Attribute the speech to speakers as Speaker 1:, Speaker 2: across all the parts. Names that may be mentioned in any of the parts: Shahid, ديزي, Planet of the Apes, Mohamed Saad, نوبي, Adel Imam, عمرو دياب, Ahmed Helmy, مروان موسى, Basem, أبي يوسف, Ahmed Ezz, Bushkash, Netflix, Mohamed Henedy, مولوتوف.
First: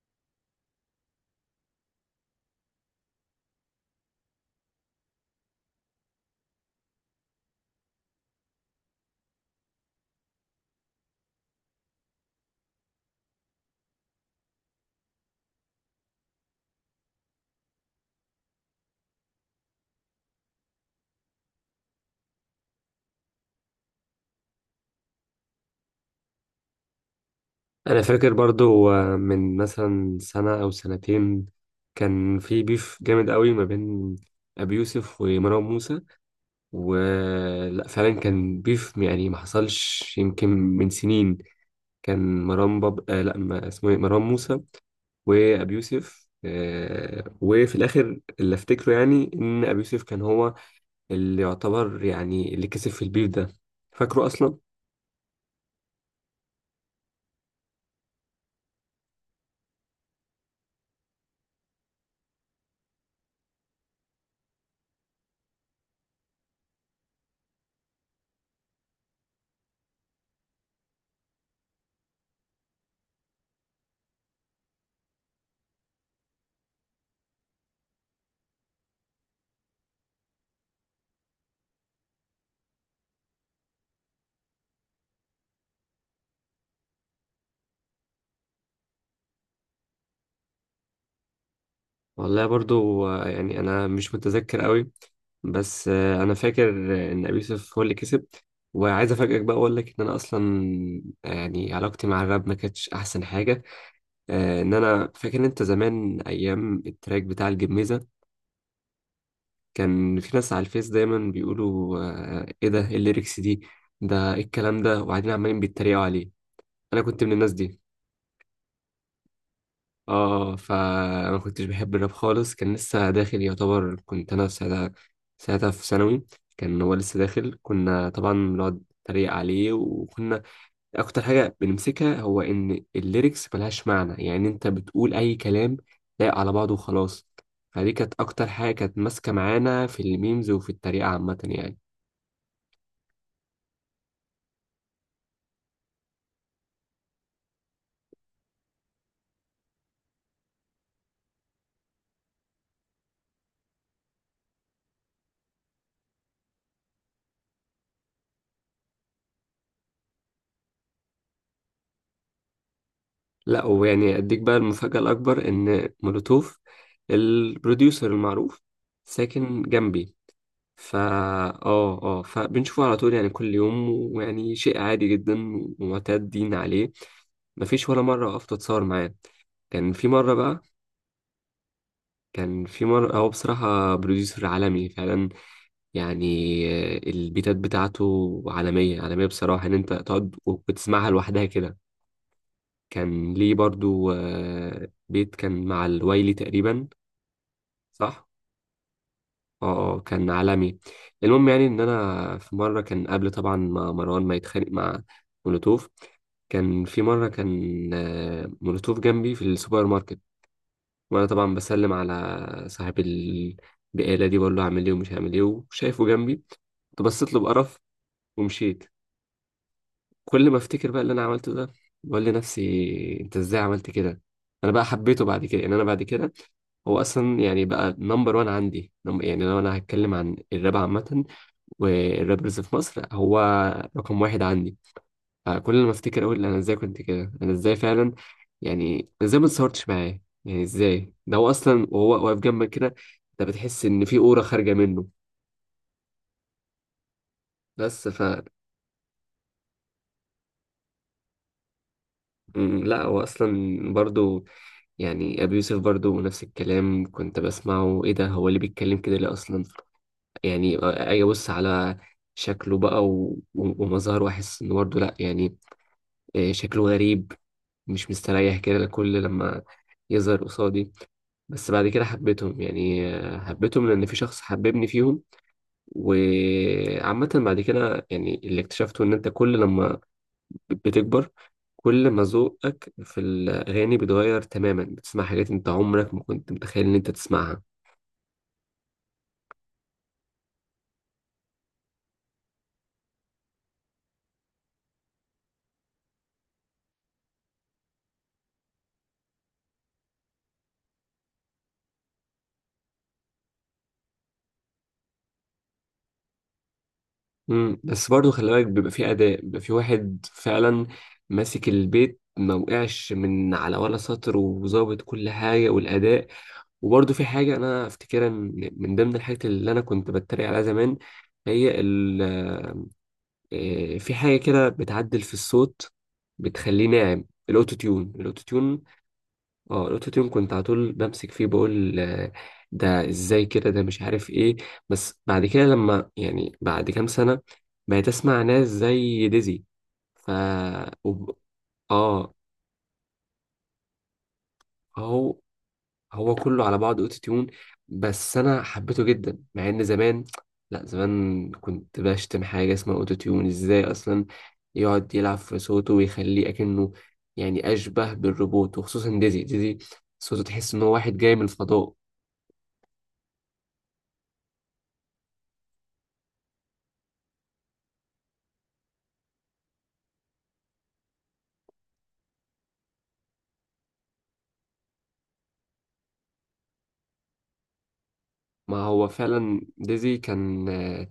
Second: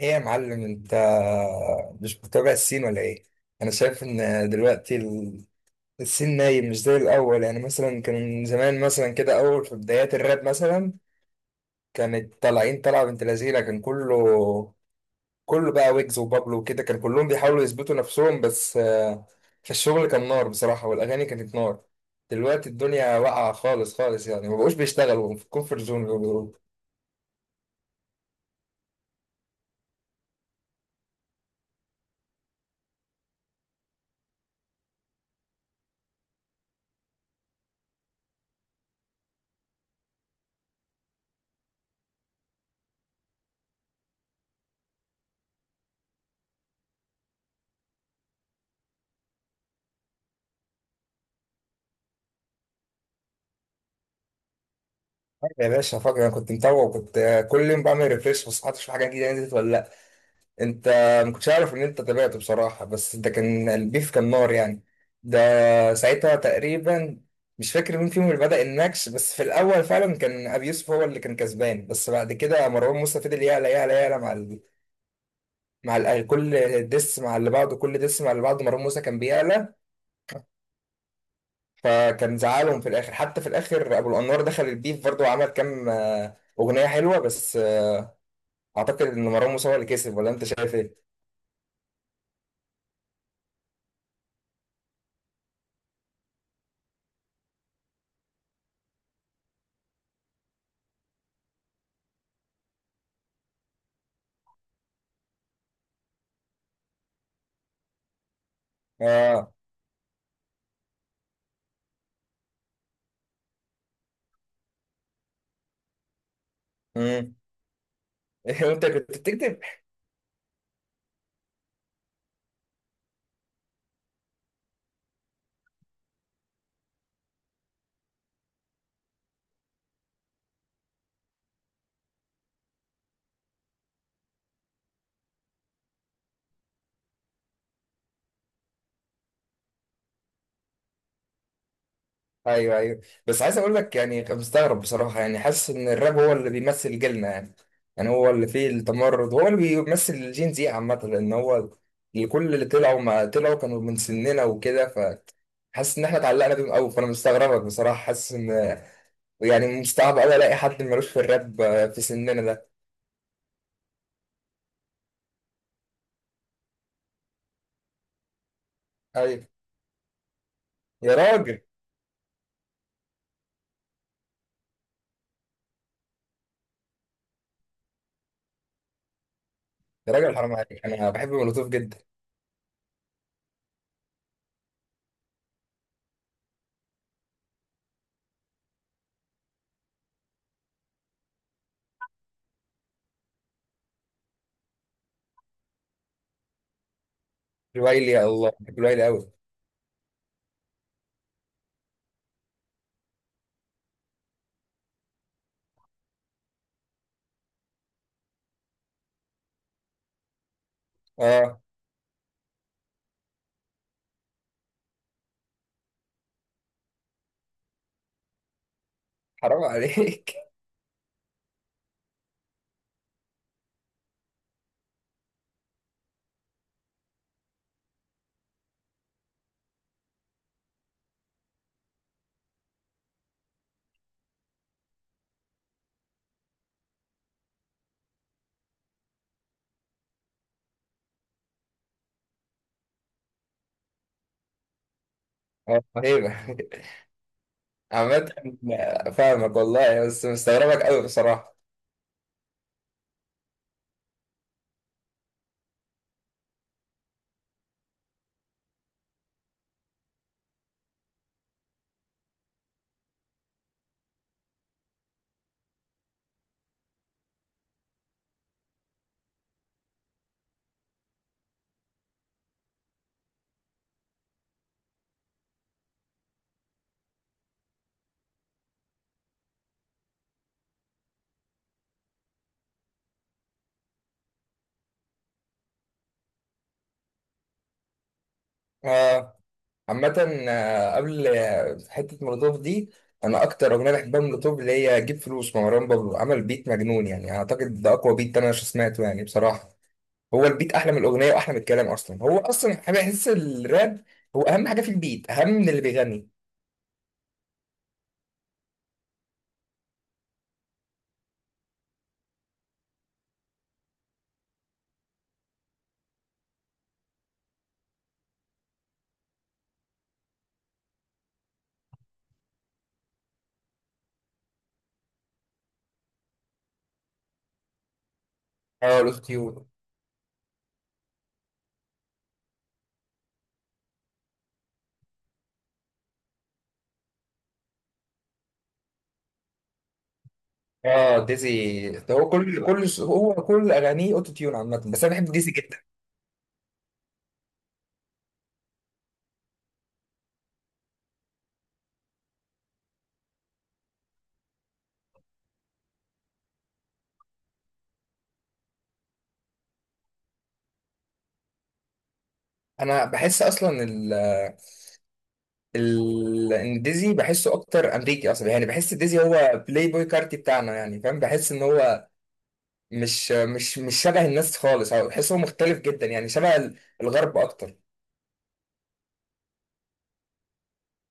Speaker 1: ايه يا معلم، انت مش متابع الصين ولا ايه؟ انا شايف ان دلوقتي الصين نايم، مش زي الاول. يعني مثلا كان زمان مثلا كده، اول في بدايات الراب مثلا كانت طالعين طلعه بنت لذينه، كان كله بقى ويجز وبابلو وكده، كان كلهم بيحاولوا يثبتوا نفسهم، بس في الشغل كان نار بصراحه، والاغاني كانت نار. دلوقتي الدنيا واقعه خالص خالص، يعني ما بقوش بيشتغلوا في الكونفرت زون.
Speaker 2: انا فاكر برضو من مثلا سنة او سنتين كان في بيف جامد قوي ما بين ابي يوسف ومروان موسى. ولا فعلا كان بيف؟ يعني ما حصلش يمكن من سنين. كان مروان باب آه لا، ما اسمه إيه؟ مروان موسى وابي يوسف، وفي الاخر اللي افتكره يعني ان ابي يوسف كان هو اللي يعتبر يعني اللي كسب في البيف ده. فاكره اصلا؟
Speaker 1: يا باشا، فاكر انا كنت متابع، وكنت كل يوم بعمل ريفريش بس حتى اشوف حاجه جديده نزلت ولا لأ. انت ما كنتش عارف ان انت تابعته بصراحه، بس ده كان البيف كان نار يعني. ده ساعتها تقريبا، مش فاكر مين فيهم اللي بدأ النكش، بس في الاول فعلا كان ابي يوسف هو اللي كان كسبان، بس بعد كده مروان موسى فضل يعلى يعلى يعلى كل ديس مع اللي بعده، كل ديس مع اللي بعده، مروان موسى كان بيعلى. فكان زعلهم في الاخر، حتى في الاخر ابو الانوار دخل البيف برضه، وعمل كام اغنيه حلوه، بس اعتقد ان مروان موسى هو اللي كسب، ولا انت شايف ايه؟
Speaker 2: والله برضو، يعني انا مش متذكر قوي، بس انا فاكر ان ابي يوسف هو اللي كسب. وعايز افاجئك بقى، اقول لك ان انا اصلا يعني علاقتي مع الراب ما كانتش احسن حاجه. ان انا فاكر إن انت زمان ايام التراك بتاع الجميزه
Speaker 1: اه.
Speaker 2: كان في ناس على الفيس دايما بيقولوا، ايه ده، إيه الليركس دي، ده ايه الكلام ده، وبعدين عمالين بيتريقوا عليه. انا كنت من
Speaker 1: امم.
Speaker 2: الناس دي.
Speaker 1: انت كنت بتكتب؟
Speaker 2: اه، فانا ما كنتش بحب الراب خالص، كان لسه داخل يعتبر. كنت انا في ساعتها في ثانوي، كان هو لسه داخل، كنا طبعا بنقعد نتريق عليه. وكنا اكتر حاجه بنمسكها هو ان الليركس ملهاش معنى، يعني انت بتقول اي كلام لايق على بعضه وخلاص. فدي كانت اكتر حاجه كانت ماسكه معانا في الميمز وفي التريقه عامه يعني.
Speaker 1: ايوه، ايوه، بس عايز اقول لك، يعني كنت مستغرب بصراحه، يعني حاسس ان الراب هو اللي بيمثل جيلنا يعني، يعني هو اللي فيه التمرد، هو اللي بيمثل الجين زي عامه، لان هو كل اللي طلعوا ما طلعوا كانوا من سننا وكده، فحاسس ان احنا اتعلقنا بيهم قوي، فانا مستغربك بصراحه، حاسس ان يعني مستعب قوي الاقي حد ملوش في الراب في سننا ده.
Speaker 2: لا، ويعني اديك بقى المفاجاه الاكبر، ان مولوتوف البروديوسر المعروف
Speaker 1: ايوه.
Speaker 2: ساكن جنبي. فا
Speaker 1: يا راجل.
Speaker 2: اه اه، فبنشوفه على طول يعني، كل يوم. ويعني شيء عادي جدا ومعتادين عليه. مفيش ولا مرة وقفت اتصور معاه. كان في
Speaker 1: يا
Speaker 2: مرة
Speaker 1: راجل حرام
Speaker 2: بقى،
Speaker 1: عليك، انا بحب مولوتوف جدا.
Speaker 2: كان في مرة هو بصراحة بروديوسر عالمي فعلا يعني. البيتات بتاعته عالمية عالمية بصراحة، ان انت تقعد وتسمعها لوحدها كده. كان ليه برضو بيت كان مع الوايلي تقريبا.
Speaker 1: الويلي، يا
Speaker 2: صح؟
Speaker 1: الله بحب الويلي قوي.
Speaker 2: اه. كان عالمي. المهم يعني ان انا في مره، كان قبل طبعا ما مروان ما يتخانق مع مولوتوف، كان في مره كان مولوتوف جنبي في السوبر ماركت، وانا طبعا
Speaker 1: اه.
Speaker 2: بسلم على صاحب البقاله دي، بقول له هعمل ايه ومش هعمل ايه، وشايفه جنبي كنت بصيت له بقرف ومشيت.
Speaker 1: حرام عليك.
Speaker 2: كل ما افتكر بقى اللي انا عملته ده، بقول لنفسي انت ازاي عملت كده. انا بقى حبيته بعد كده، يعني انا بعد كده هو اصلا يعني بقى نمبر وان عندي. يعني لو انا هتكلم عن الراب عامه والرابرز في مصر، هو رقم واحد عندي. فكل ما افتكر اقول انا ازاي كنت كده، انا ازاي فعلا يعني، أنا ازاي ما اتصورتش معاه؟ يعني ازاي؟ ده هو اصلا، وهو واقف جنبك كده انت بتحس ان في اورا خارجه منه.
Speaker 1: اه، هيبه.
Speaker 2: بس ف
Speaker 1: عامة، فاهمك والله، بس مستغربك قوي بصراحة.
Speaker 2: لا، هو اصلا برضو، يعني ابي يوسف برضو نفس الكلام، كنت بسمعه ايه ده، هو اللي بيتكلم كده ليه اصلا؟ يعني اجي ابص على شكله بقى ومظهره، واحس انه برضه لا يعني، شكله غريب. مش مستريح كده كل لما يظهر قصادي. بس بعد كده حبيتهم يعني، حبيتهم لأن في شخص حببني فيهم. وعامة بعد كده يعني اللي اكتشفته إن أنت كل لما بتكبر، كل ما ذوقك في الأغاني بيتغير تماما، بتسمع حاجات أنت عمرك ما كنت متخيل إن أنت تسمعها.
Speaker 1: آه، عامة، قبل حتة مولوتوف دي، أنا أكتر أغنية بحبها من مولوتوف اللي هي جيب فلوس، مروان بابلو عمل بيت مجنون، يعني أعتقد ده أقوى بيت أنا سمعته يعني بصراحة. هو البيت أحلى من الأغنية وأحلى من الكلام أصلا، هو أصلا بحس الراب هو أهم حاجة في البيت، أهم من اللي بيغني.
Speaker 2: مم. بس برضه خلي بالك، بيبقى في أداء، بيبقى في واحد فعلا ماسك البيت، ما وقعش من على ولا سطر، وظابط كل حاجة والأداء. وبرضه في حاجة أنا أفتكرها من ضمن الحاجات اللي أنا كنت بتريق عليها زمان، هي في حاجة كده بتعدل في الصوت بتخليه ناعم، الأوتو تيون، الأوتو تيون.
Speaker 1: أه، الأوتوتيون.
Speaker 2: اه، الأوتو تيون كنت على طول بمسك فيه، بقول ده إزاي كده، ده مش عارف إيه. بس بعد كده لما يعني بعد كام سنة، بقيت أسمع ناس زي ديزي. ف
Speaker 1: أه،
Speaker 2: وب-
Speaker 1: ديزي ده هو
Speaker 2: اه،
Speaker 1: كل أغانيه أوتوتيون عامة، بس أنا بحب
Speaker 2: هو
Speaker 1: ديزي جدا.
Speaker 2: هو كله على بعض اوتو تيون، بس انا حبيته جدا. مع ان زمان، لا زمان كنت بشتم حاجه اسمها اوتو تيون، ازاي اصلا يقعد يلعب في صوته ويخليه اكنه يعني اشبه بالروبوت؟ وخصوصا ديزي، ديزي صوته تحس ان هو واحد جاي من الفضاء.
Speaker 1: انا بحس اصلا ديزي بحسه اكتر امريكي اصلا، يعني بحس ديزي هو بلاي بوي كارتي بتاعنا، يعني فاهم؟ بحس ان هو مش شبه الناس خالص، او بحس هو مختلف جدا، يعني شبه الغرب اكتر.
Speaker 2: ما هو فعلا ديزي كان آه،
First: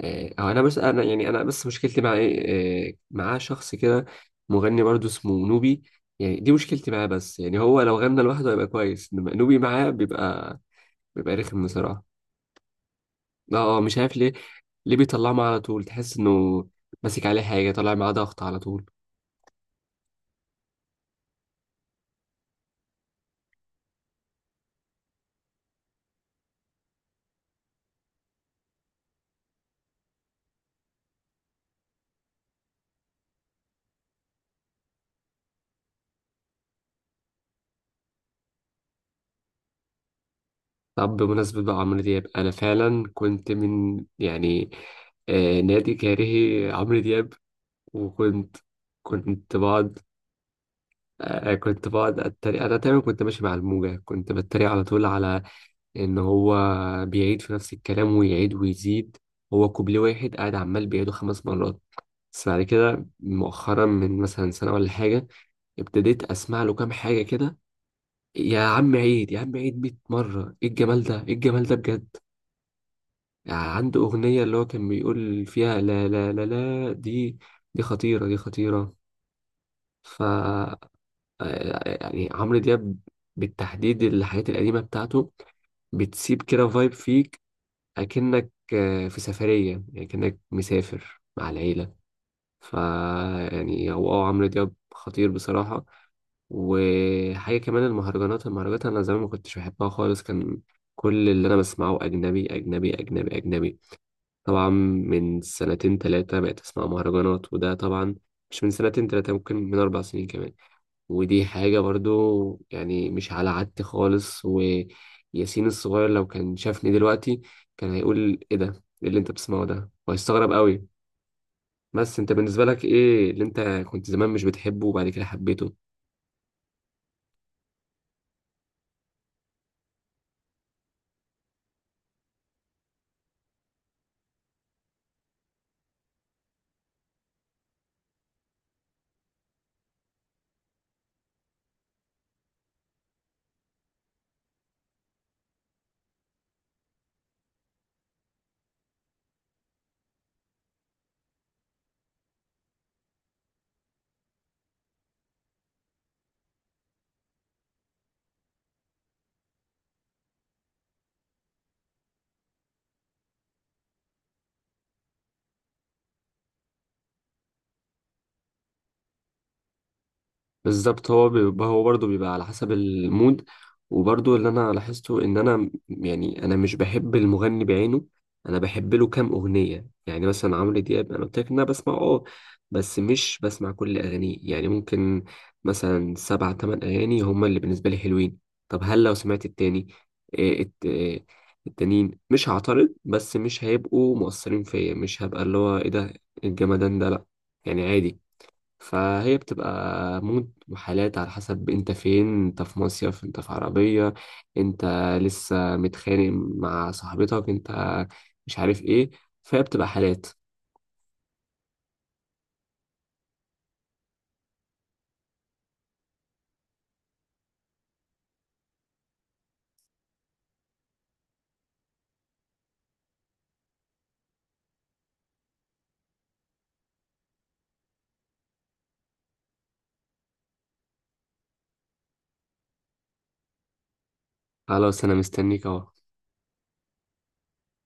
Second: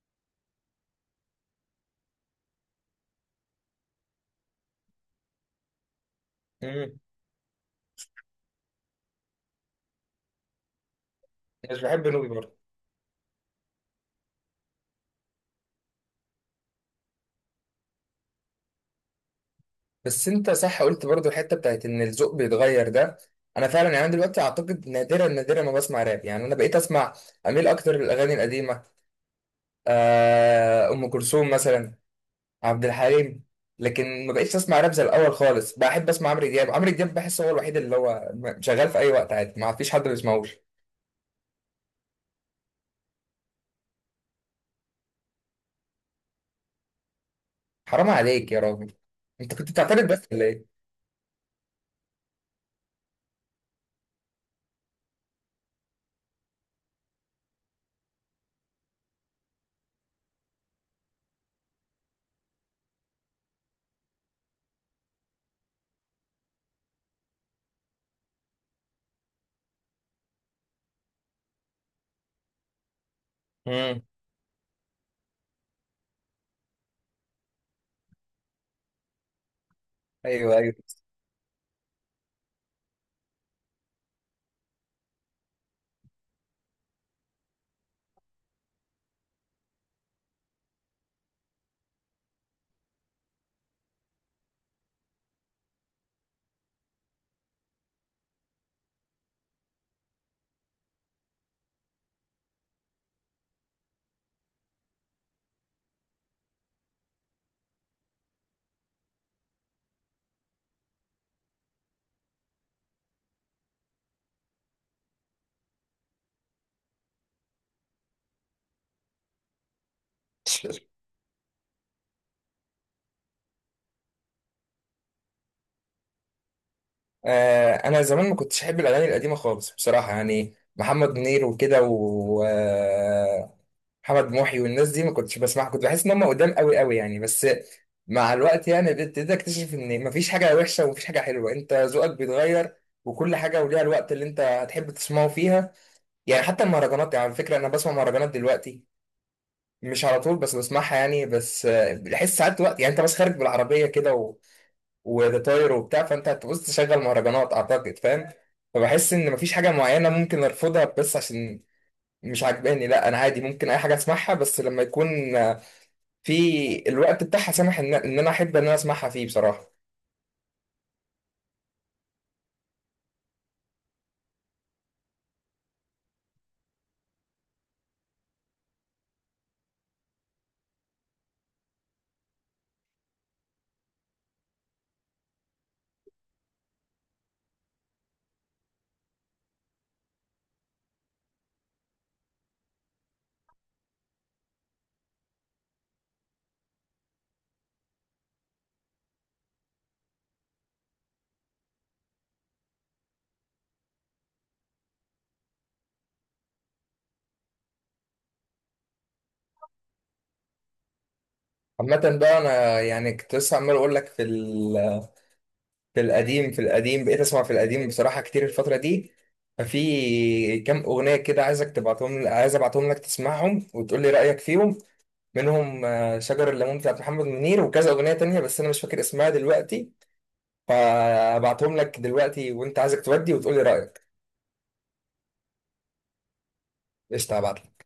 Speaker 2: آه، هو انا بس، انا يعني انا بس مشكلتي مع ايه، معاه شخص كده مغني برضو اسمه نوبي، يعني دي مشكلتي
Speaker 1: امم.
Speaker 2: معاه. بس يعني هو لو غنى لوحده هيبقى كويس، انما نوبي معاه بيبقى رخم
Speaker 1: مش
Speaker 2: بصراحة.
Speaker 1: بحب نوبي برضه.
Speaker 2: اه اه، مش عارف ليه، ليه بيطلعه معاه على طول؟ تحس انه ماسك عليه حاجة، طلع معاه ضغط على طول.
Speaker 1: بس انت صح قلت برضه الحته بتاعت ان الذوق بيتغير ده، انا فعلا، يعني أنا دلوقتي اعتقد نادرا نادرا ما بسمع راب. يعني انا بقيت اسمع، اميل اكتر للاغاني القديمه. ام كلثوم مثلا، عبد الحليم. لكن ما بقتش اسمع راب زي الاول خالص. بحب اسمع عمرو دياب. عمرو دياب بحس هو الوحيد اللي هو شغال في اي وقت عادي، ما فيش حد ما بيسمعوش.
Speaker 2: طب بمناسبة بقى عمرو دياب، أنا فعلا كنت من يعني نادي كارهي عمرو دياب.
Speaker 1: حرام عليك
Speaker 2: وكنت
Speaker 1: يا راجل. انت
Speaker 2: كنت
Speaker 1: كنت
Speaker 2: بقعد،
Speaker 1: بتعترض بس ولا ايه؟
Speaker 2: كنت بقعد أتريق. أنا تقريبا كنت ماشي مع الموجة، كنت بتريق على طول على إن هو بيعيد في نفس الكلام ويعيد ويزيد، هو كوبليه واحد قاعد عمال بيعيده 5 مرات. بس بعد كده مؤخرا من مثلا سنة ولا حاجة، ابتديت اسمع له كام حاجه كده. يا عم عيد، يا عم عيد 100 مره، ايه الجمال ده، ايه الجمال ده بجد. يعني عنده
Speaker 1: امم.
Speaker 2: اغنيه اللي هو كان بيقول فيها لا لا لا لا، دي دي خطيره، دي خطيره. ف
Speaker 1: ايوه، ايوه.
Speaker 2: آه، يعني عمرو دياب بالتحديد الحاجات القديمه بتاعته بتسيب كده فايب فيك، اكنك في سفريه، يعني كأنك مسافر مع العيله. فا يعني هو، اه، عمرو دياب خطير بصراحة. وحاجة كمان، المهرجانات، المهرجانات أنا زمان ما كنتش بحبها خالص، كان كل اللي أنا بسمعه أجنبي أجنبي أجنبي أجنبي. طبعا من سنتين تلاتة بقيت أسمع مهرجانات، وده طبعا مش من سنتين تلاتة، ممكن من 4 سنين كمان. ودي حاجة برضو يعني مش على عادتي خالص. وياسين الصغير لو كان شافني دلوقتي كان هيقول إيه ده؟ إيه اللي أنت بتسمعه ده؟ وهيستغرب قوي. بس انت بالنسبة لك ايه اللي انت كنت زمان مش بتحبه وبعد كده حبيته؟
Speaker 1: انا زمان ما كنتش احب الاغاني القديمه خالص بصراحه، يعني محمد منير وكده، و محمد محي والناس دي ما كنتش بسمعها، كنت بحس ان هم قدام قوي قوي، يعني بس مع الوقت يعني ابتديت اكتشف ان مفيش حاجه وحشه ومفيش حاجه حلوه، انت ذوقك بيتغير، وكل حاجه وليها الوقت اللي انت هتحب تسمعه فيها. يعني حتى المهرجانات، يعني على فكره انا بسمع مهرجانات دلوقتي، مش على طول بس بسمعها يعني، بس بحس ساعات وقت يعني انت بس خارج بالعربيه كده و... وده طاير وبتاع، فانت هتبص تشغل مهرجانات اعتقد، فاهم؟ فبحس ان مفيش حاجه معينه ممكن ارفضها بس عشان مش عاجباني، لا انا عادي ممكن اي حاجه اسمعها، بس لما يكون في الوقت بتاعها، سامح ان انا احب ان انا اسمعها فيه بصراحه.
Speaker 2: بالظبط، هو بيبقى، هو برضه بيبقى على حسب المود. وبرضه اللي انا لاحظته ان انا يعني انا مش بحب المغني بعينه، انا بحب له كام اغنيه. يعني مثلا عمرو دياب، انا قلت لك ان انا بسمع، اه، بس مش بسمع كل اغانيه. يعني ممكن مثلا سبع تمن اغاني هما اللي بالنسبه لي حلوين. طب هل لو سمعت التاني، إيه التانيين، مش هعترض، بس مش هيبقوا مؤثرين فيا، مش هبقى اللي هو ايه ده الجمدان ده، لا يعني عادي. فهي بتبقى مود وحالات، على حسب انت فين، انت في مصيف، انت في عربية، انت لسه متخانق مع صاحبتك، انت مش عارف ايه. فهي بتبقى حالات.
Speaker 1: عامه بقى انا، يعني كنت لسه عمال اقول لك في في القديم، في القديم بقيت اسمع في القديم بصراحه كتير الفتره دي، ففي كام اغنيه كده عايزك تبعتهم، عايز ابعتهم لك تسمعهم وتقول لي رايك فيهم. منهم شجر الليمون بتاعت محمد منير، وكذا اغنيه تانية بس انا مش فاكر اسمها دلوقتي، فابعتهم لك دلوقتي وانت عايزك تودي وتقول لي رايك.
Speaker 2: خلاص، انا مستنيك اهو.
Speaker 1: قشطه، هبعت.